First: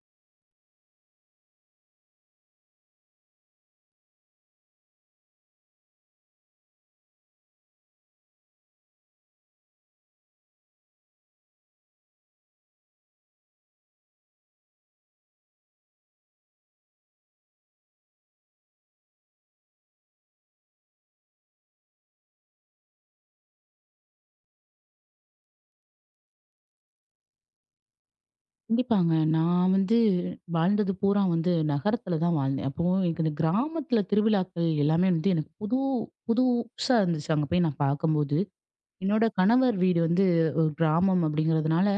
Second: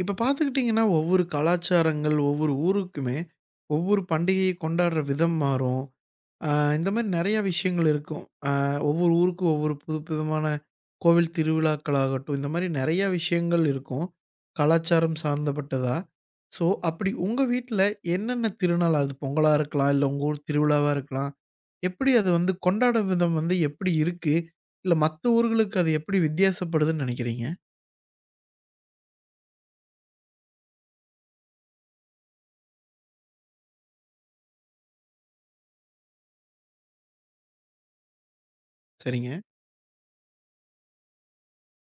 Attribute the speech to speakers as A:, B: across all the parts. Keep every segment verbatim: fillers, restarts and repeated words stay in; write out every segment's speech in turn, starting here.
A: இப்ப பார்த்துக்கிட்டிங்கன்னா, ஒவ்வொரு கலாச்சாரங்கள், ஒவ்வொரு ஊருக்குமே, ஒவ்வொரு பண்டிகையை கொண்டாடுற விதம் மாறும். அ இந்த மாரி நெறைய விஷயங்கள் இருக்கும். அ ஒவ்வொரு ஊருக்கும் ஒவ்வொரு புதுவிதமான கோவில் திருவிழாக்கள் ஆகட்டும், இந்த மாரி நெறைய விஷயங்கள் இருக்கும். கலாச்சாரம் சார்ந்தப்பட்டதா. ஸோ, அப்படி உங்க வீட்ல என்னென்ன திருநாள்? அது பொங்கலா இருக்கலாம், இல்ல உங்க ஊர் திருவிழாவா இருக்கலாம். எப்படி அது வந்து கொண்டாடும் விதம் வந்து எப்படி இருக்கு? இல்ல மத்த ஊர்களுக்கு அது எப்படி வித்தியாசப்படுதுன்னு நெனைக்கிறீங்க?
B: கண்டிப்பாங்க. நான் வந்து வாழ்ந்தது பூரா வந்து நகரத்துல தான் வாழ்ந்தேன். அப்போ எனக்கு இந்த கிராமத்துல திருவிழாக்கள் எல்லாமே வந்து எனக்கு புது புதுசா இருந்துச்சு அங்க போய் நான் பார்க்கும்போது. என்னோட
A: சரிங்க,
B: கணவர் வீடு வந்து ஒரு கிராமம் அப்படிங்கிறதுனால,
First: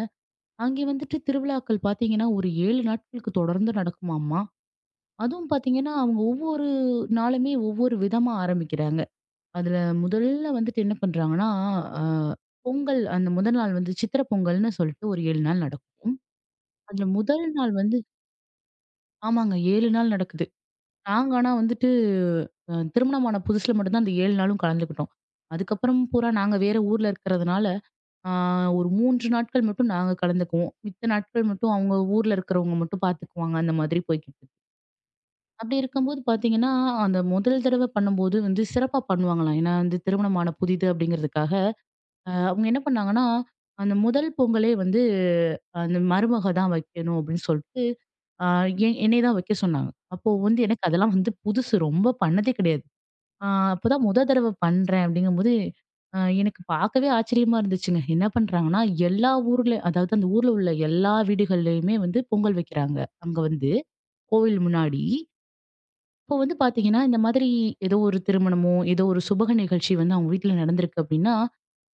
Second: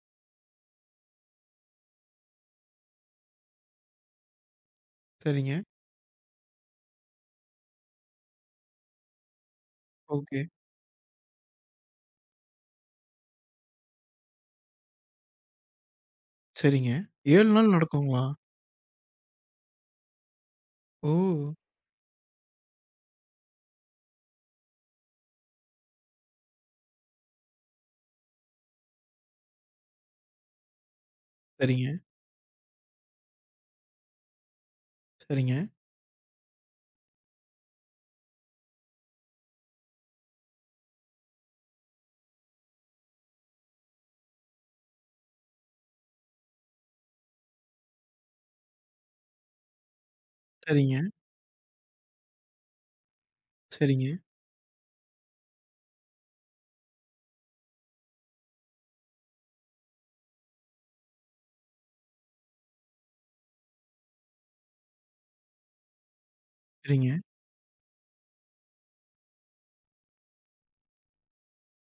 B: அங்கே வந்துட்டு திருவிழாக்கள் பார்த்தீங்கன்னா, ஒரு ஏழு நாட்களுக்கு தொடர்ந்து நடக்குமாமா. அதுவும்
A: சரிங்க.
B: பார்த்தீங்கன்னா, அவங்க ஒவ்வொரு நாளுமே ஒவ்வொரு விதமா ஆரம்பிக்கிறாங்க. அதுல
A: ஓகே.
B: முதல்ல வந்துட்டு என்ன பண்றாங்கன்னா, அ பொங்கல் அந்த முதல் நாள் வந்து சித்திரை பொங்கல்னு சொல்லிட்டு ஒரு ஏழு நாள் நடக்கும்.
A: சரிங்க.
B: அதுல முதல்
A: ஏழு நாள்
B: நாள் வந்து
A: நடக்குங்களா?
B: ஆமாங்க. ஏழு நாள் நடக்குது.
A: ஓ!
B: நாங்க ஆனா வந்துட்டு அ திருமணமான புதுசுல மட்டும் தான் அந்த ஏழு நாளும் கலந்துக்கிட்டோம். அதுக்கப்புறம் பூரா நாங்க வேற ஊர்ல இருக்கிறதுனால, ஆ ஒரு மூன்று நாட்கள் மட்டும் நாங்க கலந்துக்குவோம். மித்த நாட்கள் மட்டும்
A: சரிங்க,
B: அவங்க ஊர்ல இருக்கிறவங்க மட்டும் பார்த்துக்குவாங்க. அந்த மாதிரி போய்க்கிட்டு இருக்கு.
A: சரிங்க,
B: அப்படி இருக்கும்போது பார்த்தீங்கன்னா, அந்த முதல் தடவ பண்ணும்போது வந்து சிறப்பா பண்ணுவாங்களாம். ஏன்னா வந்து திருமணமான புதிது அப்படிங்கிறதுக்காக, அ அவங்க என்ன பண்ணாங்கன்னா, அந்த முதல் பொங்கலே வந்து அந்த மருமக தான் வைக்கணும் அப்படின்னு சொல்ட்டு ஆ எ என்னைய தான் வைக்க சொன்னாங்க. அப்போ வந்து எனக்கு
A: சரிங்க,
B: அதெல்லாம் வந்து புதுசு. ரொம்ப பண்ணதே கிடையாது. ஆ அப்பதான்
A: சரிங்க,
B: முத தடவ பண்றேன் அப்படிங்கும்போது, அ எனக்கு பார்க்கவே ஆச்சரியமா இருந்துச்சுங்க. என்ன பண்றாங்கன்னா, எல்லா ஊர்ல அதாவது அந்த ஊர்ல உள்ள எல்லா வீடுகள்லயுமே வந்து பொங்கல் வைக்கிறாங்க. அங்க வந்து கோவில் முன்னாடி. இப்போ வந்து பார்த்தீங்கன்னா,
A: சரிங்க,
B: இந்த மாதிரி ஏதோ ஒரு திருமணமோ, ஏதோ ஒரு சுபக நிகழ்ச்சி வந்து அவங்க வீட்ல நடந்திருக்கு அப்படின்னா,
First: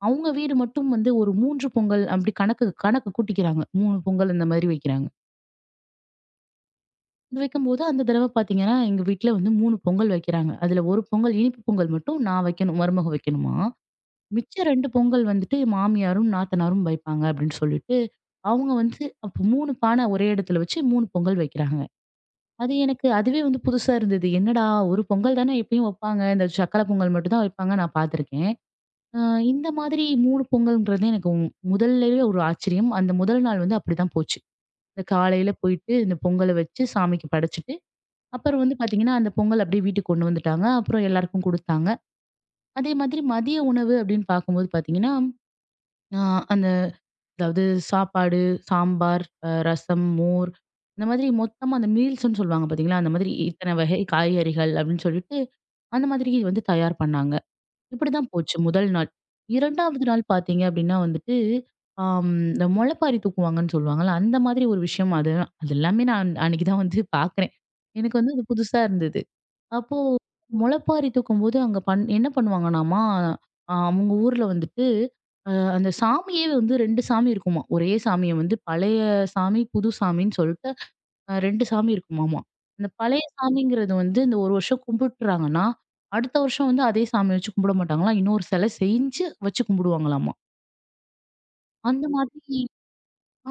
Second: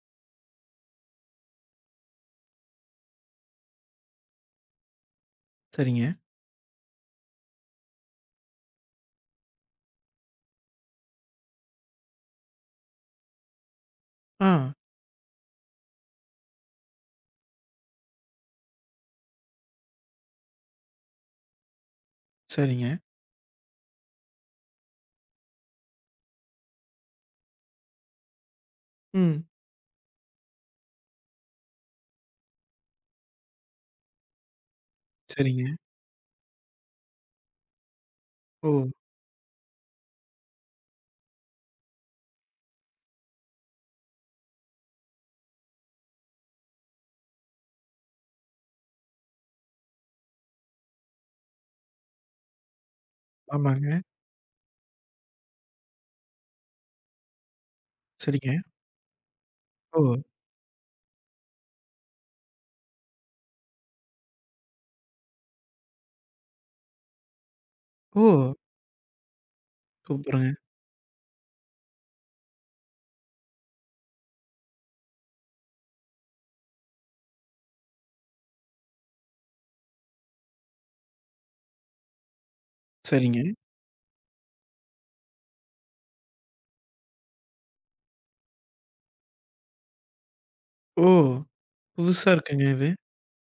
B: அவங்க வீடு மட்டும் வந்து ஒரு மூன்று பொங்கல் அப்படி கணக்கு கணக்கு கூட்டிக்கிறாங்க. மூன்று பொங்கல் இந்த மாதிரி வைக்கிறாங்க.
A: சரிங்க.
B: இது வைக்கும்போது அந்த தடவ பார்த்தீங்கன்னா, எங்க வீட்ல வந்து மூணு பொங்கல் வைக்கிறாங்க. அதுல ஒரு பொங்கல் இனிப்பு பொங்கல் மட்டும் நான் வைக்கணும். மருமக வைக்கணுமாம்.
A: ஆ,
B: மிச்ச ரெண்டு பொங்கல் வந்துட்டு மாமியாரும், நாத்தனாரும் வைப்பாங்க அப்படின்னு சொல்லிட்டு, அவங்க வந்து அப்ப மூணு பானை ஒரே இடத்துல வச்சு மூணு பொங்கல் வைக்கிறாங்க. அது
A: சரிங்க.
B: எனக்கு அதுவே வந்து புதுசா இருந்தது. என்னடா! ஒரு பொங்கல் தானே எப்பயும் வைப்பாங்க. இந்த சக்கர பொங்கல் மட்டும் தான் வைப்பாங்க நான் பார்த்துருக்கேன். அ
A: ம்.
B: இந்த மாதிரி மூணு பொங்கல்ன்றது எனக்கு முதல்லயே ஒரு ஆச்சரியம். அந்த முதல் நாள் வந்து அப்படிதான் போச்சு. இந்த காலையில
A: சரிங்க.
B: போயிட்டு இந்த பொங்கல வச்சு சாமிக்கு படைச்சுட்டு அப்புறம்
A: ஓ!
B: வந்து பாத்தீங்கன்னா, அந்த பொங்கல் அப்படியே வீட்டுக்கு கொண்டு வந்துட்டாங்க. அப்புறம் எல்லாருக்கும் குடுத்தாங்க. அதே மாதிரி மதிய உணவு அப்படின்னு பார்க்கும்போது பாத்தீங்கன்னா, அ அந்த அதாவது சாப்பாடு, சாம்பார், அ ரசம், மோர் இந்த மாதிரி மொத்தமா அந்த மீல்ஸ்ன்னு சொல்லுவாங்க பாத்தீங்களா? அந்த மாதிரி இத்தனை வகை
A: ஆமாங்க.
B: காய்கறிகள் அப்படின்னு சொல்லிட்டு, அந்த மாதிரி வந்து தயார் பண்ணாங்க. இப்படிதான்
A: சரிங்க.
B: போச்சு முதல் நாள்.
A: ஓ!
B: இரண்டாவது நாள் பாத்தீங்க அப்படின்னா வந்துட்டு, ஆம் இந்த முளைப்பாரி தூக்குவாங்கன்னு சொல்லுவாங்கல்ல, அந்த மாதிரி ஒரு விஷயம் அது அது எல்லாமே நான் அன்னைக்கு தான் வந்து பாக்குறேன். எனக்கு வந்து அது
A: ஓ!
B: புதுசா இருந்தது. அப்போ
A: சூப்பருங்க.
B: முளைப்பாரி தூக்கும்போது அங்க பண் என்ன பண்ணுவாங்கன்னாமா, அ அவங்க ஊர்ல வந்துட்டு, அ அந்த சாமியே வந்து ரெண்டு சாமி இருக்குமாம். ஒரே சாமிய வந்து பழைய சாமி, புது சாமின்னு சொல்லிட்டு அ ரெண்டு சாமி இருக்குமாமா. அந்த பழைய
A: சரிங்க.
B: சாமிங்கிறது வந்து இந்த ஒரு வருஷம் கும்பிட்டுறாங்கன்னா, அடுத்த வருஷம் வந்து அதே சாமிய வச்சு கும்பிட மாட்டாங்களாம். இன்னொரு சிலை செஞ்சு வச்சு கும்பிடுவாங்களாமா.
A: ஓ!
B: அந்த
A: புதுசா
B: மாதிரி
A: இருக்குங்க இது.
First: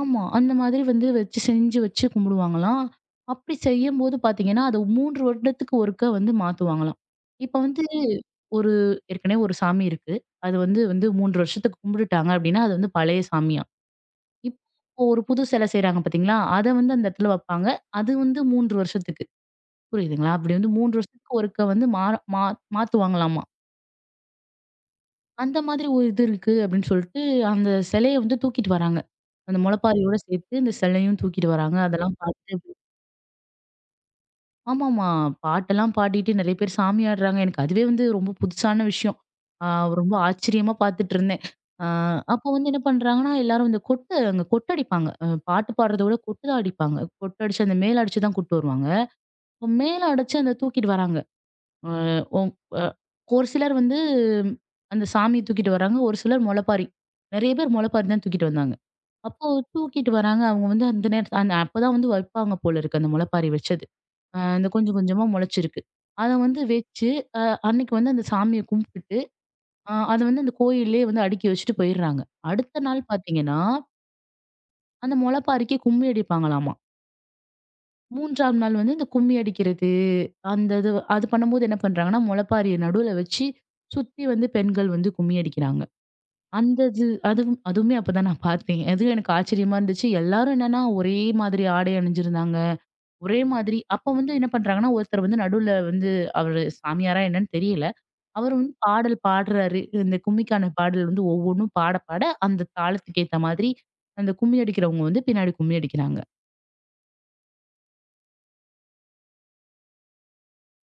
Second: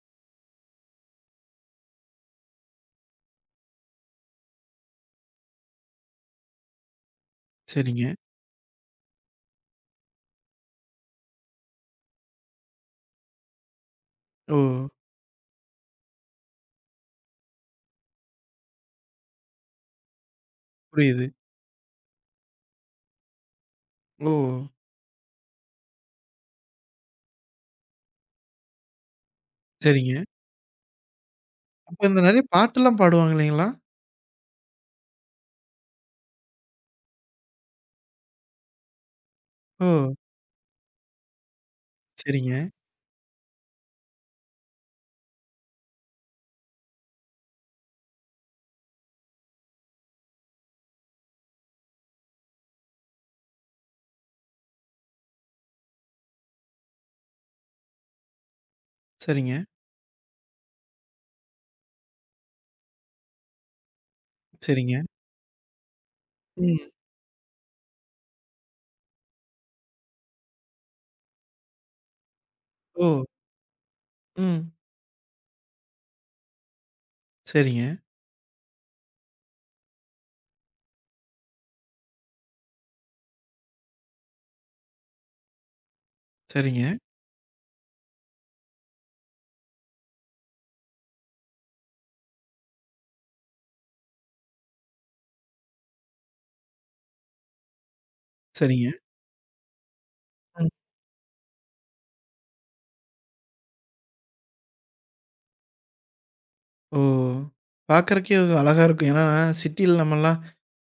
B: ஆமா. அந்த மாதிரி வந்து வச்சு செஞ்சு வச்சு கும்பிடுவாங்களாம். அப்படி செய்யும்போது பார்த்தீங்கன்னா, அத மூன்று வருடத்துக்கு ஒருக்க வந்து மாத்துவாங்களாம். இப்ப வந்து
A: சரிங்க.
B: ஒரு ஏற்கனவே ஒரு சாமி இருக்கு. அது வந்து வந்து மூன்று வருஷத்துக்கு கும்பிட்டுட்டாங்க அப்படின்னா, அது வந்து பழைய சாமியாம்.
A: ஓ!
B: இப்போ ஒரு புது சிலை செய்றாங்க பார்த்தீங்களா? அத வந்து அந்த இடத்துல வைப்பாங்க. அது வந்து மூன்று வருஷத்துக்கு. புரியுதுங்களா? அப்படி வந்து மூன்று
A: புரியுது.
B: வருஷத்துக்கு ஒருக்க வந்து மாற மா மாத்துவாங்களாமா.
A: ஓ!
B: அந்த மாதிரி ஒரு இது இருக்கு அப்படின்னு சொல்லிட்டு, அந்த சிலைய வந்து தூக்கிட்டு வராங்க. அந்த முளைப்பாரியோட
A: சரிங்க.
B: சேர்த்து அந்த சிலையும் தூக்கிட்டு வராங்க.
A: அப்ப
B: அதெல்லாம்
A: இந்த நெறைய
B: பார்த்து
A: பாட்டெல்லாம் பாடுவாங்க இல்லைங்களா?
B: ஆமாமா. பாட்டெல்லாம் பாடிட்டு நெறைய பேர் சாமி ஆடுறாங்க. எனக்கு அதுவே வந்து ரொம்ப புதுசான விஷயம். ஆ
A: ஓ!
B: ரொம்ப ஆச்சரியமா பார்த்துட்டுருந்தேன். ஆ அப்போ
A: சரிங்க,
B: வந்து என்ன பண்றாங்கன்னா, எல்லாரும் இந்த கொட்டு அங்க கொட்டடிப்பாங்க. அ பாட்டு பாடுறத விட கொட்டு தான் அடிப்பாங்க. கொட்டடிச்சு, அந்த மேளம் அடிச்சு தான் கூட்டு வருவாங்க. அப்ப மேளம் அடிச்சு அந்த தூக்கிட்டு வராங்க. அ ஒங் அ ஒரு சிலர் வந்து அந்த சாமிய தூக்கிட்டு வராங்க. ஒரு சிலர் முளைப்பாரி. நெறைய பேர் முளைப்பாரி தான் தூக்கிட்டு வந்தாங்க. அப்போ
A: சரிங்க,
B: தூக்கிட்டு வராங்க. அவங்க வந்து அந்த நேரத் அந்த அப்பதான் வந்து வைப்பாங்க போல இருக்கு அந்த முளைப்பாரி வச்சது. அ அந்த கொஞ்சம்
A: சரிங்க.
B: கொஞ்சமா முளைச்சிருக்கு. அத வந்து
A: ம்.
B: வச்சு, அ அன்னைக்கு வந்து அந்த சாமிய கும்பிட்டுட்டு, அ அத வந்து அந்த கோயில்லயே வந்து அடுக்கி வச்சுட்டு போயிடுறாங்க. அடுத்த
A: ஓ!
B: நாள் பார்த்தீங்கன்னா,
A: ம்.
B: அந்த முளைப்பாரிக்கு கும்மி அடிப்பாங்களாமா.
A: சரிங்க,
B: மூன்றாவது நாள் வந்து இந்த கும்மி அடிக்கிறது, அந்த இது அது பண்ணும்போது என்ன பண்றாங்கன்னா, முளைப்பாரிய நடுவுல வச்சு சுத்தி வந்து பெண்கள் வந்து கும்மி அடிக்கிறாங்க. அந்த
A: சரிங்க,
B: இது அதுவும் அதுவுமே அப்பதான் நான் பார்த்தேன். அது எனக்கு ஆச்சரியமா இருந்துச்சு. எல்லாரும் என்னன்னா ஒரே மாதிரி ஆடை அணிஞ்சிருந்தாங்க. ஒரே மாதிரி அப்ப வந்து என்ன பண்றாங்கன்னா, ஒருத்தர் வந்து நடுவுல வந்து அவரு சாமியாரா என்னன்னு தெரியல. அவரு வந்து
A: சரிங்க.
B: பாடல் பாடுறாரு. இந்த கும்மிக்கான
A: ம்.
B: பாடல் வந்து ஒவ்வொன்னும் பாட, பாட அந்த தாளத்துக்கு ஏத்த மாதிரி அந்த கும்மி அடிக்கிறவங்க வந்து பின்னாடி கும்மி அடிக்கிறாங்க.
A: ஓ! பார்க்கறக்கே அழகா இருக்கும். ஏன்னா, சிட்டில நம்மலாம்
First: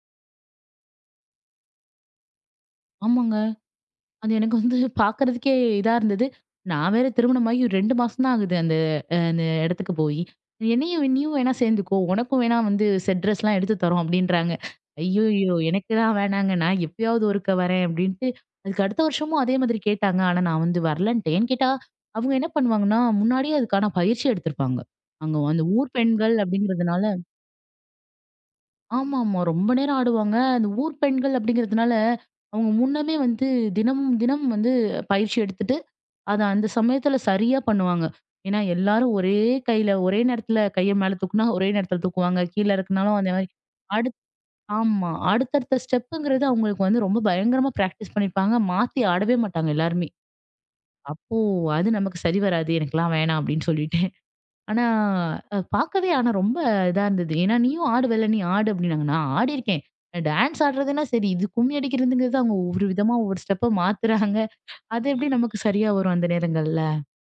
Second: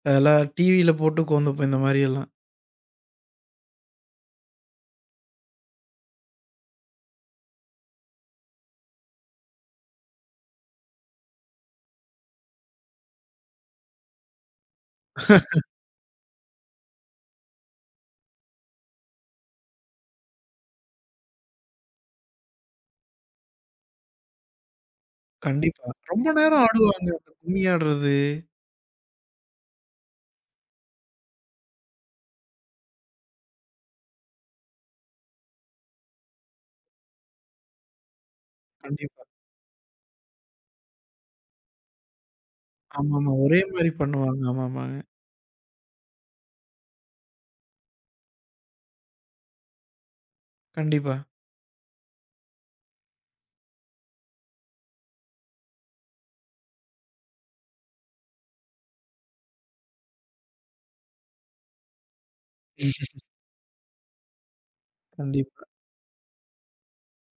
A: அதெல்லாம் டிவில போட்டு கோந்துப்போம் இந்த மாரியெல்லாம்.
B: ஆமாங்க. அது எனக்கு வந்து பார்க்கறதுக்கே இதா இருந்தது. நான் வேற திருமணமாகி ரெண்டு மாசம் தான் ஆகுது அந்த அ அந்த இடத்துக்கு போயி. "என்னையும் நீயும் வேணா சேர்ந்துக்கோ. உனக்கும் வேணா வந்து செட் ட்ரெஸ்லாம் எடுத்து தரோம்" அப்படின்றாங்க. ஐய்யய்யோ! எனக்குலாம் வேணாங்க. நான் எப்பயாவது ஒருக்க வரேன் அப்படின்ட்டு, அதுக்கு அடுத்த வருஷமும் அதே மாதிரி கேட்டாங்க. ஆனா நான் வந்து வரலன்ட்டேன். ஏன்னு கேட்டா, அவங்க என்ன பண்ணுவாங்கன்னா, முன்னாடியே அதுக்கான பயிற்சி எடுத்திருப்பாங்க. அங்க அந்த
A: கண்டிப்பா.
B: ஊர்
A: ரொம்ப
B: பெண்கள்
A: நேரம்
B: அப்படிங்கிறதுனால
A: ஆடுவாங்க. கும்மி ஆடுறது.
B: ஆமாமா. ரொம்ப நேரம் ஆடுவாங்க. அந்த ஊர் பெண்கள் அப்படிங்கிறதுனால, அவங்க முன்னமே வந்து தினமும் தினமும் வந்து பயிற்சி எடுத்துட்டு, அத அந்த சமயத்துல சரியா பண்ணுவாங்க. ஏன்னா, எல்லாரும்
A: கண்டிப்பா.
B: ஒரே கையில, ஒரே நேரத்துல கைய மேல தூக்குனா, ஒரே நேரத்துல தூக்குவாங்க. கீழ இருக்குனாலும் அந்த
A: ஆமாமா.
B: மாரி.
A: ஒரே மாரி
B: அடுத்
A: பண்ணுவாங்க. ஆமாமாங்க.
B: ஆமா. அடுத்தடுத்த ஸ்டெப்புங்கிறது அவங்களுக்கு வந்து ரொம்ப பயங்கரமா பிராக்டிஸ் பண்ணியிருப்பாங்க. மாத்தி ஆடவே மாட்டாங்க எல்லாருமே.
A: கண்டிப்பா.
B: அப்போ அது நமக்கு சரி வராது. எனக்கெல்லாம் வேணாம் அப்படின்னு சொல்லிட்டு. ஆனா, அ பார்க்கவே ஆனா ரொம்ப இதா இருந்தது. ஏன்னா, "நீயும் ஆடுவல்ல, நீ ஆடு" அப்படின்னாங்க. நான் ஆடியிருக்கேன். டான்ஸ் ஆடுறதுன்னா சரி, இது கும்மி அடிக்கிறதுங்கிறது அவங்க ஒவ்வொரு விதமா ஒவ்வொரு ஸ்டெப்பா மாத்துறாங்க. அது எப்படி நமக்கு
A: கண்டிப்பா.
B: சரியா வரும் அந்த நேரங்கள்ல?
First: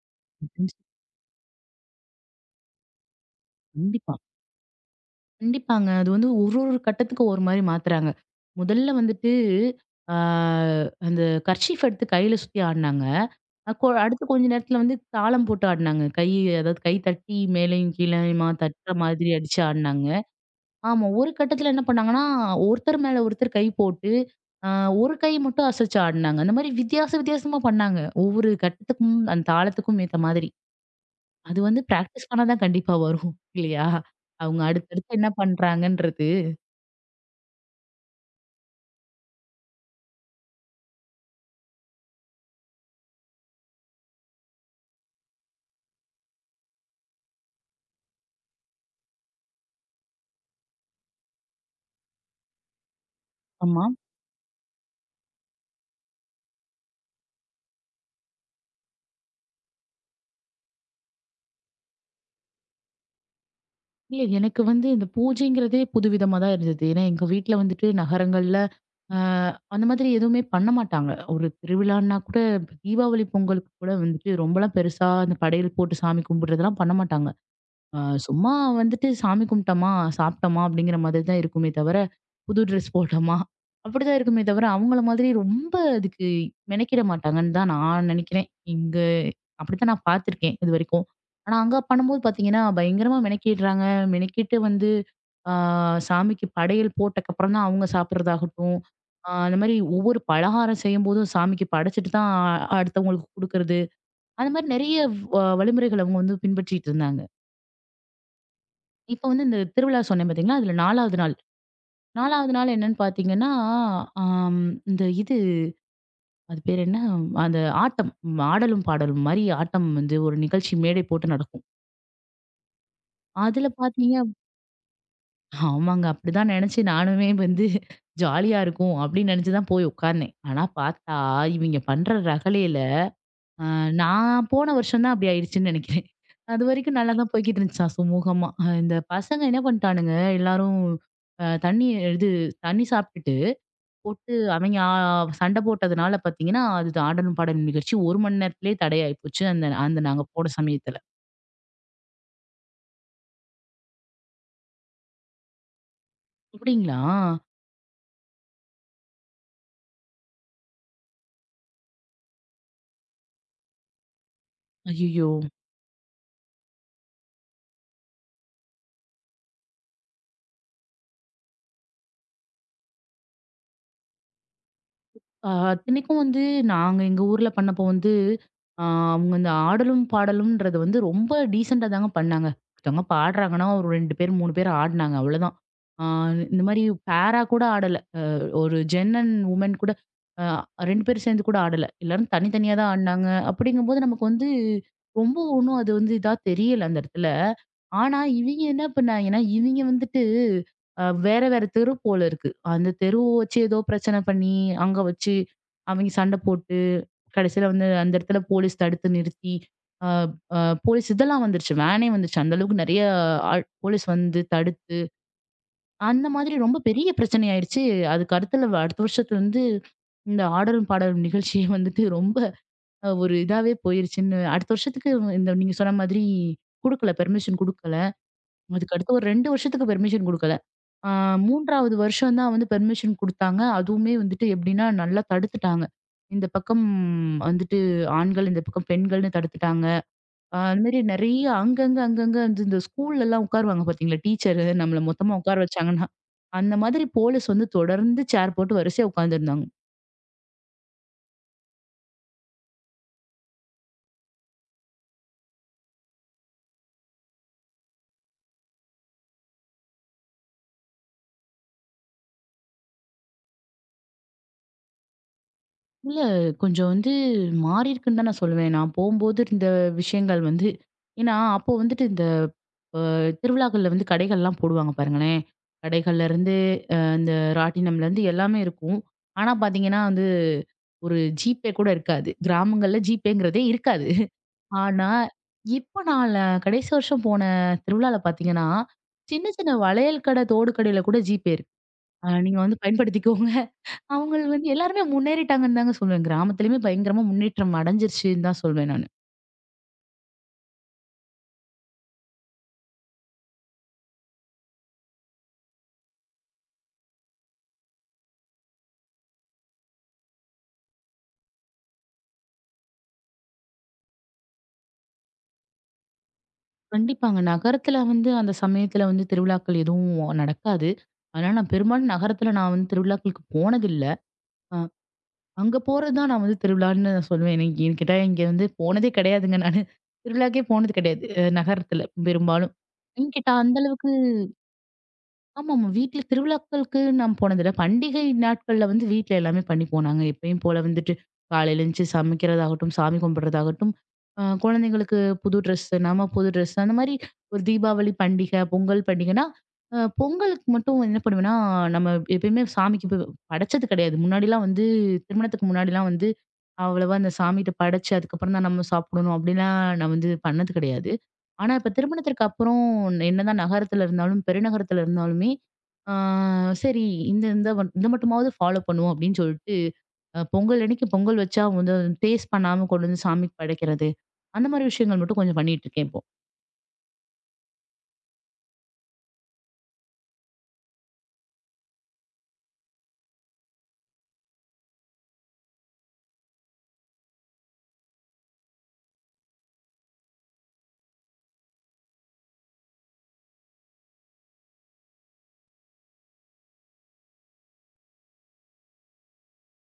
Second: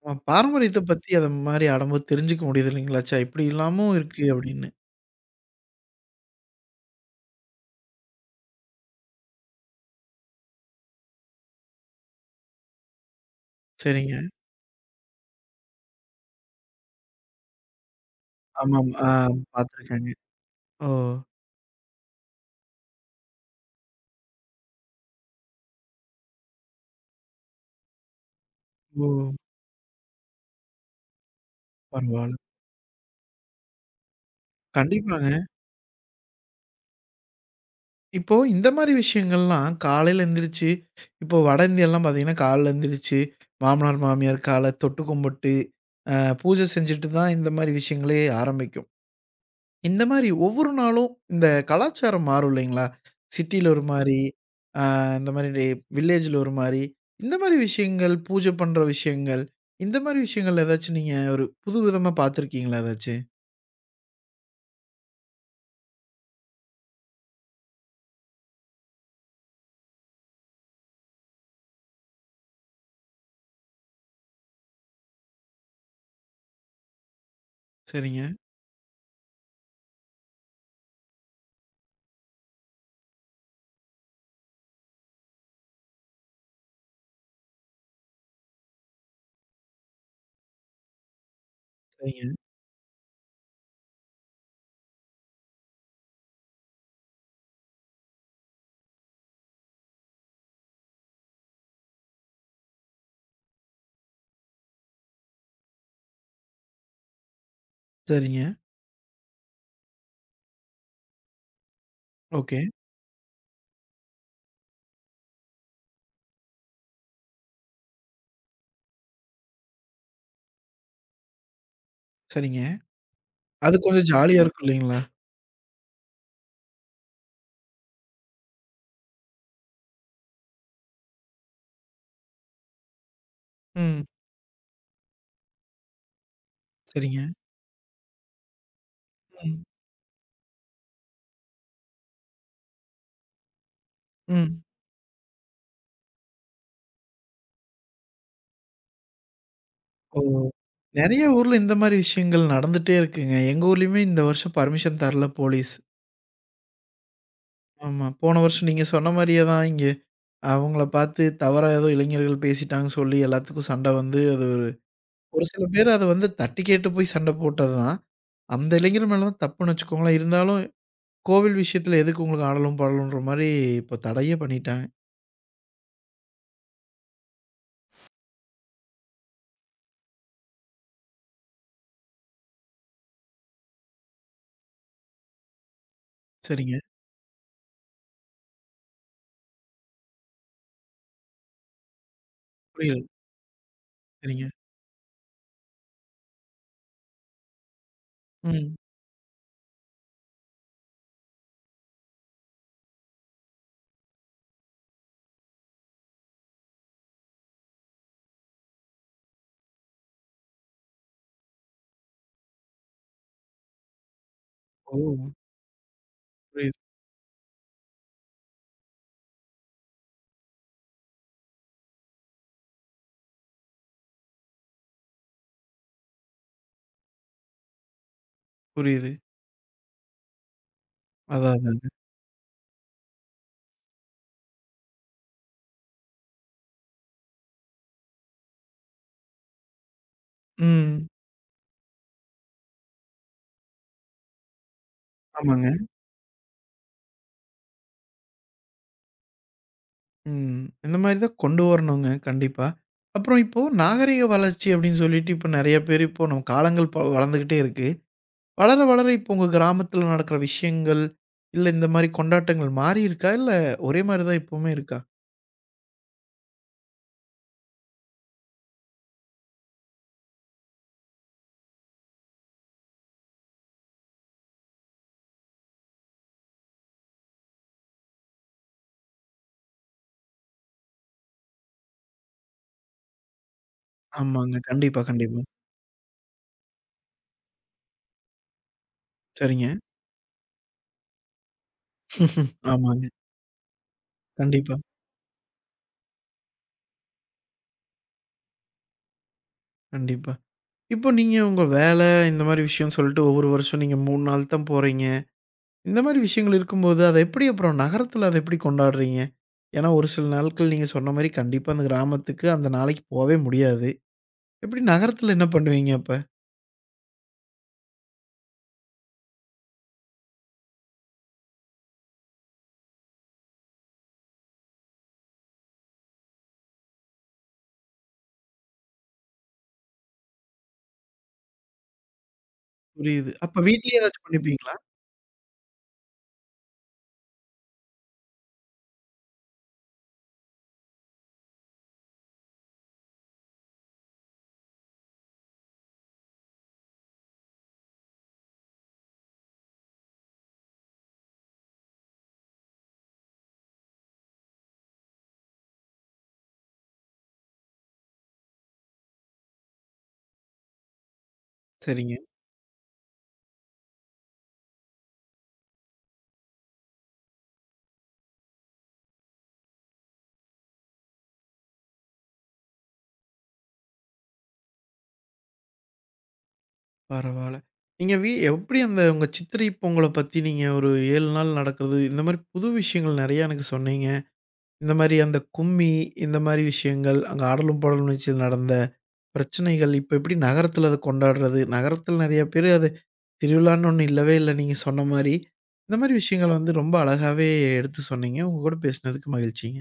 A: நம்ம
B: அப்படின்னு
A: பாரம்பரியத்த
B: சொல்லி.
A: பத்தி அது மாரி ஆடம்போது தெரிஞ்சுக்க முடியுது இல்லைங்களா? ச்சே! இப்படி எல்லாமும்
B: கண்டிப்பா.
A: இருக்கு அப்படின்னு.
B: கண்டிப்பாங்க. அது வந்து ஒரு ஒரு கட்டத்துக்கு ஒரு மாரி மாத்துறாங்க. முதல்ல வந்துட்டு, ஆ அந்த கர்ச்சீஃப் எடுத்து கையில சுத்தி ஆடுனாங்க. அ கொ
A: சரிங்க.
B: அடுத்து கொஞ்ச நேரத்துல வந்து தாளம் போட்டு ஆடுனாங்க. கை அதாவது கை தட்டி மேலயும் கீழயுமா தட்டுற
A: ஆமாமா. ஆ
B: மாதிரி அடிச்சு ஆடுனாங்க.
A: பார்த்துருக்கேங்க. ஓ!
B: ஆமா. ஒரு கட்டத்துல என்ன பண்ணாங்கன்னா, ஒருத்தர் மேல ஒருத்தர் கை போட்டு, அ ஒரு கை மட்டும் அசைச்சு ஆடுனாங்க. அந்த மாரி வித்தியாச வித்தியாசமா பண்ணாங்க. ஒவ்வொரு
A: ஓ!
B: கட்டத்துக்கும், அந்த தாளத்துக்கும் ஏத்த மாதிரி. அது வந்து பிராக்டிஸ்
A: பரவால்ல.
B: பண்ணா தான் கண்டிப்பா வரும். இல்லையா? அவங்க அடுத்தடுத்து என்ன
A: கண்டிப்பாங்க.
B: பண்றாங்கன்றது.
A: இப்போ இந்த மாரி விஷயங்கள்லாம் காலையில எந்திரிச்சு, இப்போ வட இந்தியாலாம் பார்த்தீங்கன்னா, காலைல எந்திரிச்சு மாமனார், மாமியார் கால தொட்டு கும்பிட்டு, அ பூஜை செஞ்சுட்டு தான் இந்த மாரி விஷயங்களே ஆரம்பிக்கும். இந்த மாரி ஒவ்வொரு நாளும் இந்த கலாச்சாரம் மாறும் இல்லைங்களா? சிட்டில ஒரு
B: ஆமா.
A: மாரி, அ இந்த மாரி டே வில்லேஜ்ல ஒரு மாரி, இந்த மாரி விஷயங்கள், பூஜை பண்ற விஷயங்கள், இந்த மாரி விஷயங்கள் ஏதாச்சும் நீங்க ஒரு புது விதமா பார்த்துருக்கீங்களா ஏதாச்சு?
B: இல்ல எனக்கு வந்து இந்த பூஜைங்கிறதே புதுவிதமா தான் இருந்தது. ஏன்னா எங்க வீட்ல வந்துட்டு நகரங்கள்ல அ அந்த மாதிரி எதுவுமே பண்ண மாட்டாங்க. ஒரு திருவிழான்னா கூட, இப்ப தீபாவளி பொங்கலுக்கு கூட வந்துட்டு ரொம்பலாம் பெருசா அந்த படையல் போட்டு சாமி கும்பிடுறதெல்லாம் பண்ண மாட்டாங்க. ஆ
A: சரிங்க,
B: சும்மா வந்துட்டு சாமி கும்பிட்டோமா, சாப்பிட்டோமா அப்படிங்கிற மாதிரி தான் இருக்குமே தவிர, புது ட்ரெஸ் போட்டோமா, அப்படிதான் இருக்குமே தவிர, அவங்கள மாதிரி ரொம்ப அதுக்கு மெனக்கிட மாட்டாங்கன்னு தான் நான் நினைக்கிறேன். இங்க அப்படித்தான் நான் பார்த்துருக்கேன் இதுவரைக்கும். ஆனா அங்க பண்ணும்போது
A: சரிங்க,
B: பார்த்தீங்கன்னா, பயங்கரமா மெனக்கிடுறாங்க. மெனக்கிட்டு வந்து ஆ சாமிக்கு படையல் போட்டக்கப்புறம் தான் அவங்க சாப்பிடுறதாகட்டும், ஆ அந்த மாரி ஒவ்வொரு பலகாரம் செய்யும்போதும் சாமிக்கு படைச்சிட்டு தான் அடுத்தவங்களுக்கு குடுக்குறது. அந்த மாரி நெறைய வ வழிமுறைகள் அவங்க வந்து பின்பற்றிட்டு இருந்தாங்க.
A: சரிங்க.
B: இப்ப வந்து இந்த திருவிழா சொன்னேன் பார்த்தீங்களா? அதுல நாலாவது நாள். நாலாவது
A: ஓகே,
B: நாள் என்னன்னு பார்த்தீங்கன்னா, ஆம் இந்த இது அது பேர் என்ன? அந்த ஆட்டம். ம், ஆடலும், பாடலும் மாரி ஆட்டம் வந்து ஒரு நிகழ்ச்சி மேடை போட்டு நடக்கும்.
A: சரிங்க.
B: அதுல
A: அது கொஞ்சம்
B: பார்த்தீங்க
A: ஜாலியா இருக்கும் இல்லைங்களா?
B: ஆமாங்க. அப்படிதான் நெனச்சு நானுமே வந்து ஜாலியா இருக்கும் அப்படின்னு நெனச்சு தான் போய் உட்கார்ந்தேன். ஆனா பார்த்தா, இவிங்க பண்ற ரகளையில, அ
A: ம்.
B: நான் போன வருஷம் தான் அப்படி ஆயிடுச்சுன்னு நெனைக்கிறேன். அதுவரைக்கும் நல்லா
A: சரிங்க.
B: தான் போய்க்கிட்டு இருந்துச்சாம் சுமூகமா. ஆஹ், இந்த பசங்க என்ன
A: ம்,
B: பண்ணிட்டானுங்க, எல்லாரும் அ தண்ணி இது தண்ணி சாப்ட்டுட்டு போட்டு
A: ம்.
B: அவங்க ஆ சண்டை போட்டதுனால பார்த்தீங்கன்னா, அது ஆடலும் பாடலும் நிகழ்ச்சி ஒரு மணி நேரத்திலேயே தடையாயி போச்சு. அந்த அந்த
A: ஓ!
B: நாங்க போன சமயத்துல.
A: நெறைய ஊர்ல இந்த மாரி விஷயங்கள் நடந்துட்டே இருக்குங்க. எங்க ஊர்லயுமே இந்த வருஷம் பர்மிஷன் தரல போலீஸ்.
B: அப்படிங்களா?
A: ஆமா. போன வருஷம் நீங்க சொன்ன மாரியே தான் இங்க அவங்கள பார்த்து தவறா ஏதோ இளைஞர்கள் பேசிட்டாங்கன்னு சொல்லி எல்லாத்துக்கும் சண்டை வந்து அது ஒரு
B: ஐயய்யோ!
A: ஒரு சில பேர் அத வந்து தட்டி கேட்டு போய் சண்டை போட்டது தான். அந்த இளைஞர் மேல தான் தப்புன்னு வச்சுக்கோங்களேன். இருந்தாலும் கோவில் விஷயத்துல எதுக்கு உங்களுக்கு ஆடலும், பாடலும்ன்ற மாரி இப்போ தடையே பண்ணிட்டாங்க.
B: ஆ அத்தனைக்கும் வந்து நாங்க எங்க ஊர்ல பண்ணப்போ வந்து, ஆ அவங்க இந்த ஆடலும், பாடலும்ன்றது வந்து ரொம்ப டீசென்ட்டா தாங்க பண்ணாங்க. ஒருத்தவங்க பாடுறாங்கன்னா, ஒரு ரெண்டு பேர், மூணு பேர் ஆடுனாங்க அவ்வளோதான். ஆ இந்த
A: சரிங்க.
B: மாரி பேரா கூட ஆடல. அ ஒரு ஜென் அண்ட் வுமன் கூட அ ரெண்டு பேரும் சேர்ந்து கூட ஆடல. எல்லாரும் தனித்தனியா தான்
A: புரியுது.
B: ஆடுனாங்க. அப்படிங்கும்போது நமக்கு
A: சரிங்க.
B: வந்து ரொம்ப ஒண்ணும் அது வந்து இதா தெரியல அந்த இடத்துல. ஆனா, இவிங்க
A: ம்.
B: என்ன பண்ணாய்ங்கன்னா, இவிங்க வந்துட்டு அ வேற வேற தெரு போல இருக்கு. அந்த தெருவ வச்சு ஏதோ பிரச்சனை பண்ணி, அங்க வச்சு அவிங்க சண்டை போட்டு, கடைசியில வந்து அந்த இடத்துல போலீஸ் தடுத்து நிறுத்தி, அ அ போலீஸ் இதெல்லாம் வந்துருச்சு. வேனே வந்துருச்சு. அந்த அளவுக்கு நெறைய ஆள் போலீஸ் வந்து
A: ஓ!
B: தடுத்து, அந்த மாதிரி ரொம்ப
A: புரியுது,
B: பெரிய பிரச்சனை ஆயிருச்சு. அதுக்கு அடுத்துல அடுத்த வருஷத்துல இருந்து இந்த ஆடலும் பாடலும் நிகழ்ச்சியே வந்துட்டு ரொம்ப அஹ், ஒரு இதாவே போயிருச்சுன்னு, அடுத்த வருஷத்துக்கு இந்த நீங்க சொன்ன மாதிரி குடுக்கல, பெர்மிஷன் குடுக்கல.
A: புரியுது.
B: அதுக்கடுத்து ஒரு ரெண்டு வருஷத்துக்கு பெர்மிஷன் குடுக்கல. ஆ
A: அதான், அதாங்க.
B: மூன்றாவது வருஷம் தான் வந்து பெர்மிஷன் குடுத்தாங்க. அதுவுமே வந்துட்டு எப்படின்னா, நல்லா தடுத்துட்டாங்க. இந்த பக்கம் வந்துட்டு ஆண்கள், இந்த பக்கம் பெண்கள்னு தடுத்துட்டாங்க. அ அது மாரி
A: ம்.
B: நெறைய அங்கங்க, அங்கங்க வந்து இந்த ஸ்கூல்லலாம் உட்காருவாங்க பார்த்தீங்களா, டீச்சரு நம்மள மொத்தமா உட்கார
A: ஆமாங்க.
B: வச்சாங்கன்னா, அந்த மாதிரி போலீஸ் வந்து தொடர்ந்து சேர் போட்டு வரிசையா உட்காந்துருந்தாங்க.
A: ம். இந்த மாரி தான் கொண்டு வரணுங்க கண்டிப்பா. அப்புறம் இப்போ நாகரீக வளர்ச்சி அப்படின்னு சொல்லிட்டு இப்போ நெறைய பேர் இப்போ நம்ம காலங்கள் ப வளர்ந்துகிட்டே இருக்கு. வளர வளர இப்போ உங்க கிராமத்துல நடக்கிற விஷயங்கள், இல்ல இந்த மாரி கொண்டாட்டங்கள் மாறியிருக்கா? இல்ல ஒரே மாரி தான் இப்பவுமே இருக்கா?
B: இல்ல கொஞ்சம் வந்து மாறியிருக்குன்னு தான் நான் சொல்லுவேன். நான் போம்போது இருந்த விஷயங்கள் வந்து ஏன்னா, அப்போ வந்துட்டு இந்த அ திருவிழாக்கள்ல வந்து கடைகள்லாம் போடுவாங்க பாருங்களேன். கடைகள்லேருந்து, அந்த ராட்டினம்லேருந்து எல்லாமே இருக்கும். ஆனா பார்த்தீங்கன்னா வந்து, ஒரு ஜிபே கூட இருக்காது. கிராமங்கள்ல ஜிபேங்கிறதே இருக்காது.
A: ஆமாங்க. கண்டிப்பா,
B: ஆனா,
A: கண்டிப்பா.
B: இப்ப நான் ல கடைசி வருஷம் போன திருவிழால பார்த்தீங்கன்னா, சின்ன
A: சரிங்க.
B: சின்ன வளையல் கடை, தோடு கடையில கூட ஜிபே இருக்கு. அ நீங்க வந்து
A: ஆமாங்க.
B: பயன்படுத்திக்கோங்க. அவங்கள் வந்து
A: கண்டிப்பா,
B: எல்லாருமே முன்னேறிட்டாங்கன்னு தாங்க சொல்லுவேன். கிராமத்திலயுமே பயங்கரமா முன்னேற்றம் அடைஞ்சிருச்சுன்னு தான் சொல்வேன் நானு.
A: கண்டிப்பா. இப்போ நீங்க உங்க வேலை இந்த மாரி விஷயம்னு சொல்லிட்டு ஒவ்வொரு வருஷம் நீங்க மூன்று நாள் தான் போறீங்க. இந்த மாரி விஷயங்கள் இருக்கும்போது, அத எப்படி அப்புறம் நகரத்துல அத எப்படி கொண்டாடுறீங்க? ஏன்னா, ஒரு சில நாட்கள் நீங்க சொன்ன மாரி கண்டிப்பா அந்த கிராமத்துக்கு அந்த நாளைக்கு போவே முடியாது. எப்படி நகரத்துல என்ன பண்ணுவீங்க அப்ப?
B: கண்டிப்பாங்க. நகரத்துல வந்து அந்த சமயத்துல வந்து திருவிழாக்கள் எதுவும் நடக்காது. அதனால நான் பெரும்பாலும் நகரத்துல நான் வந்து திருவிழாக்களுக்கு போனதில்ல. அ அங்க போறது தான் நான் வந்து திருவிழான்னு சொல்லுவேன். எனக்கு ஏன்னு கேட்டா இங்க வந்து போனதே கிடையாதுங்க நானு. திருவிழாக்கே போனது கிடையாது. அ நகரத்துல பெரும்பாலும்.
A: புரியுது.
B: ஏன்னு கேட்டா
A: அப்ப
B: அந்த
A: வீட்லயே
B: அளவுக்கு
A: ஏதாச்சும் பண்ணிப்பீங்களா?
B: ஆமாமா. வீட்ல திருவிழாக்களுக்கு நான் போனதில்ல. பண்டிகை நாட்கள்ல வந்து வீட்ல எல்லாமே பண்ணிப்போம் நாங்க. எப்பயும் போல வந்துட்டு காலையில எந்திச்சு சமைக்கிறதாகட்டும், சாமி கும்பிடுறதாகட்டும், அ குழந்தைங்களுக்கு புது ட்ரெஸ், நாம புது ட்ரெஸ் அந்த மாரி ஒரு தீபாவளி பண்டிகை, பொங்கல் பண்டிகைன்னா, அ பொங்கலுக்கு மட்டும் என்ன பண்ணுவேன்னா, நம்ம எப்பயுமே சாமிக்கு ப படைச்சது கிடையாது. முன்னாடிலாம் வந்து திருமணத்துக்கு முன்னாடிலாம் வந்து அவ்வளவா அந்த சாமிட்ட படைச்சு, அதுக்கப்புறம் தான் நம்ம சாப்பிடணும் அப்படிலாம் நான் வந்து பண்ணது கிடையாது. ஆனா, இப்ப
A: சரிங்க.
B: திருமணத்திற்கு அப்புறம் என்னதான் நகரத்துல இருந்தாலும், பெருநகரத்துல இருந்தாலுமே, ஆ சரி இந்த இந்த மட் இத மட்டுமாவது ஃபாலோ பண்ணுவோம் அப்படின்னு சொல்லிட்டு, அ பொங்கல் அன்னைக்கு பொங்கல் வச்சா வந்து டேஸ்ட் பண்ணாம கொண்டு வந்து சாமிக்கு படைக்கிறது. அந்த மாரி விஷயங்கள் மட்டும் கொஞ்சம் பண்ணிட்டு இருக்கேன் இப்போ.
A: பரவால்ல. நீங்க வீ எப்படி அந்த உங்க சித்திரை பொங்கல பத்தி நீங்க ஒரு ஏழு நாள் நடக்கிறது, இந்த மாரி புது விஷயங்கள் நெறைய எனக்கு சொன்னீங்க. இந்த மாரி அந்த கும்மி, இந்த மாரி விஷயங்கள், அங்க ஆடலும் பாடலும் நிகழ்ச்சியில் நடந்த பிரச்சனைகள், இப்ப எப்படி நகரத்துல அத கொண்டாடுறது, நகரத்துல நெறைய பேரு அத திருவிழான்னு ஒண்ணு இல்லவே இல்ல நீங்க சொன்ன மாரி. இந்த மாரி விஷயங்கள் வந்து ரொம்ப அழகாவே எடுத்து சொன்னீங்க. உங்க கூட பேசினதுக்கு மகிழ்ச்சிங்க.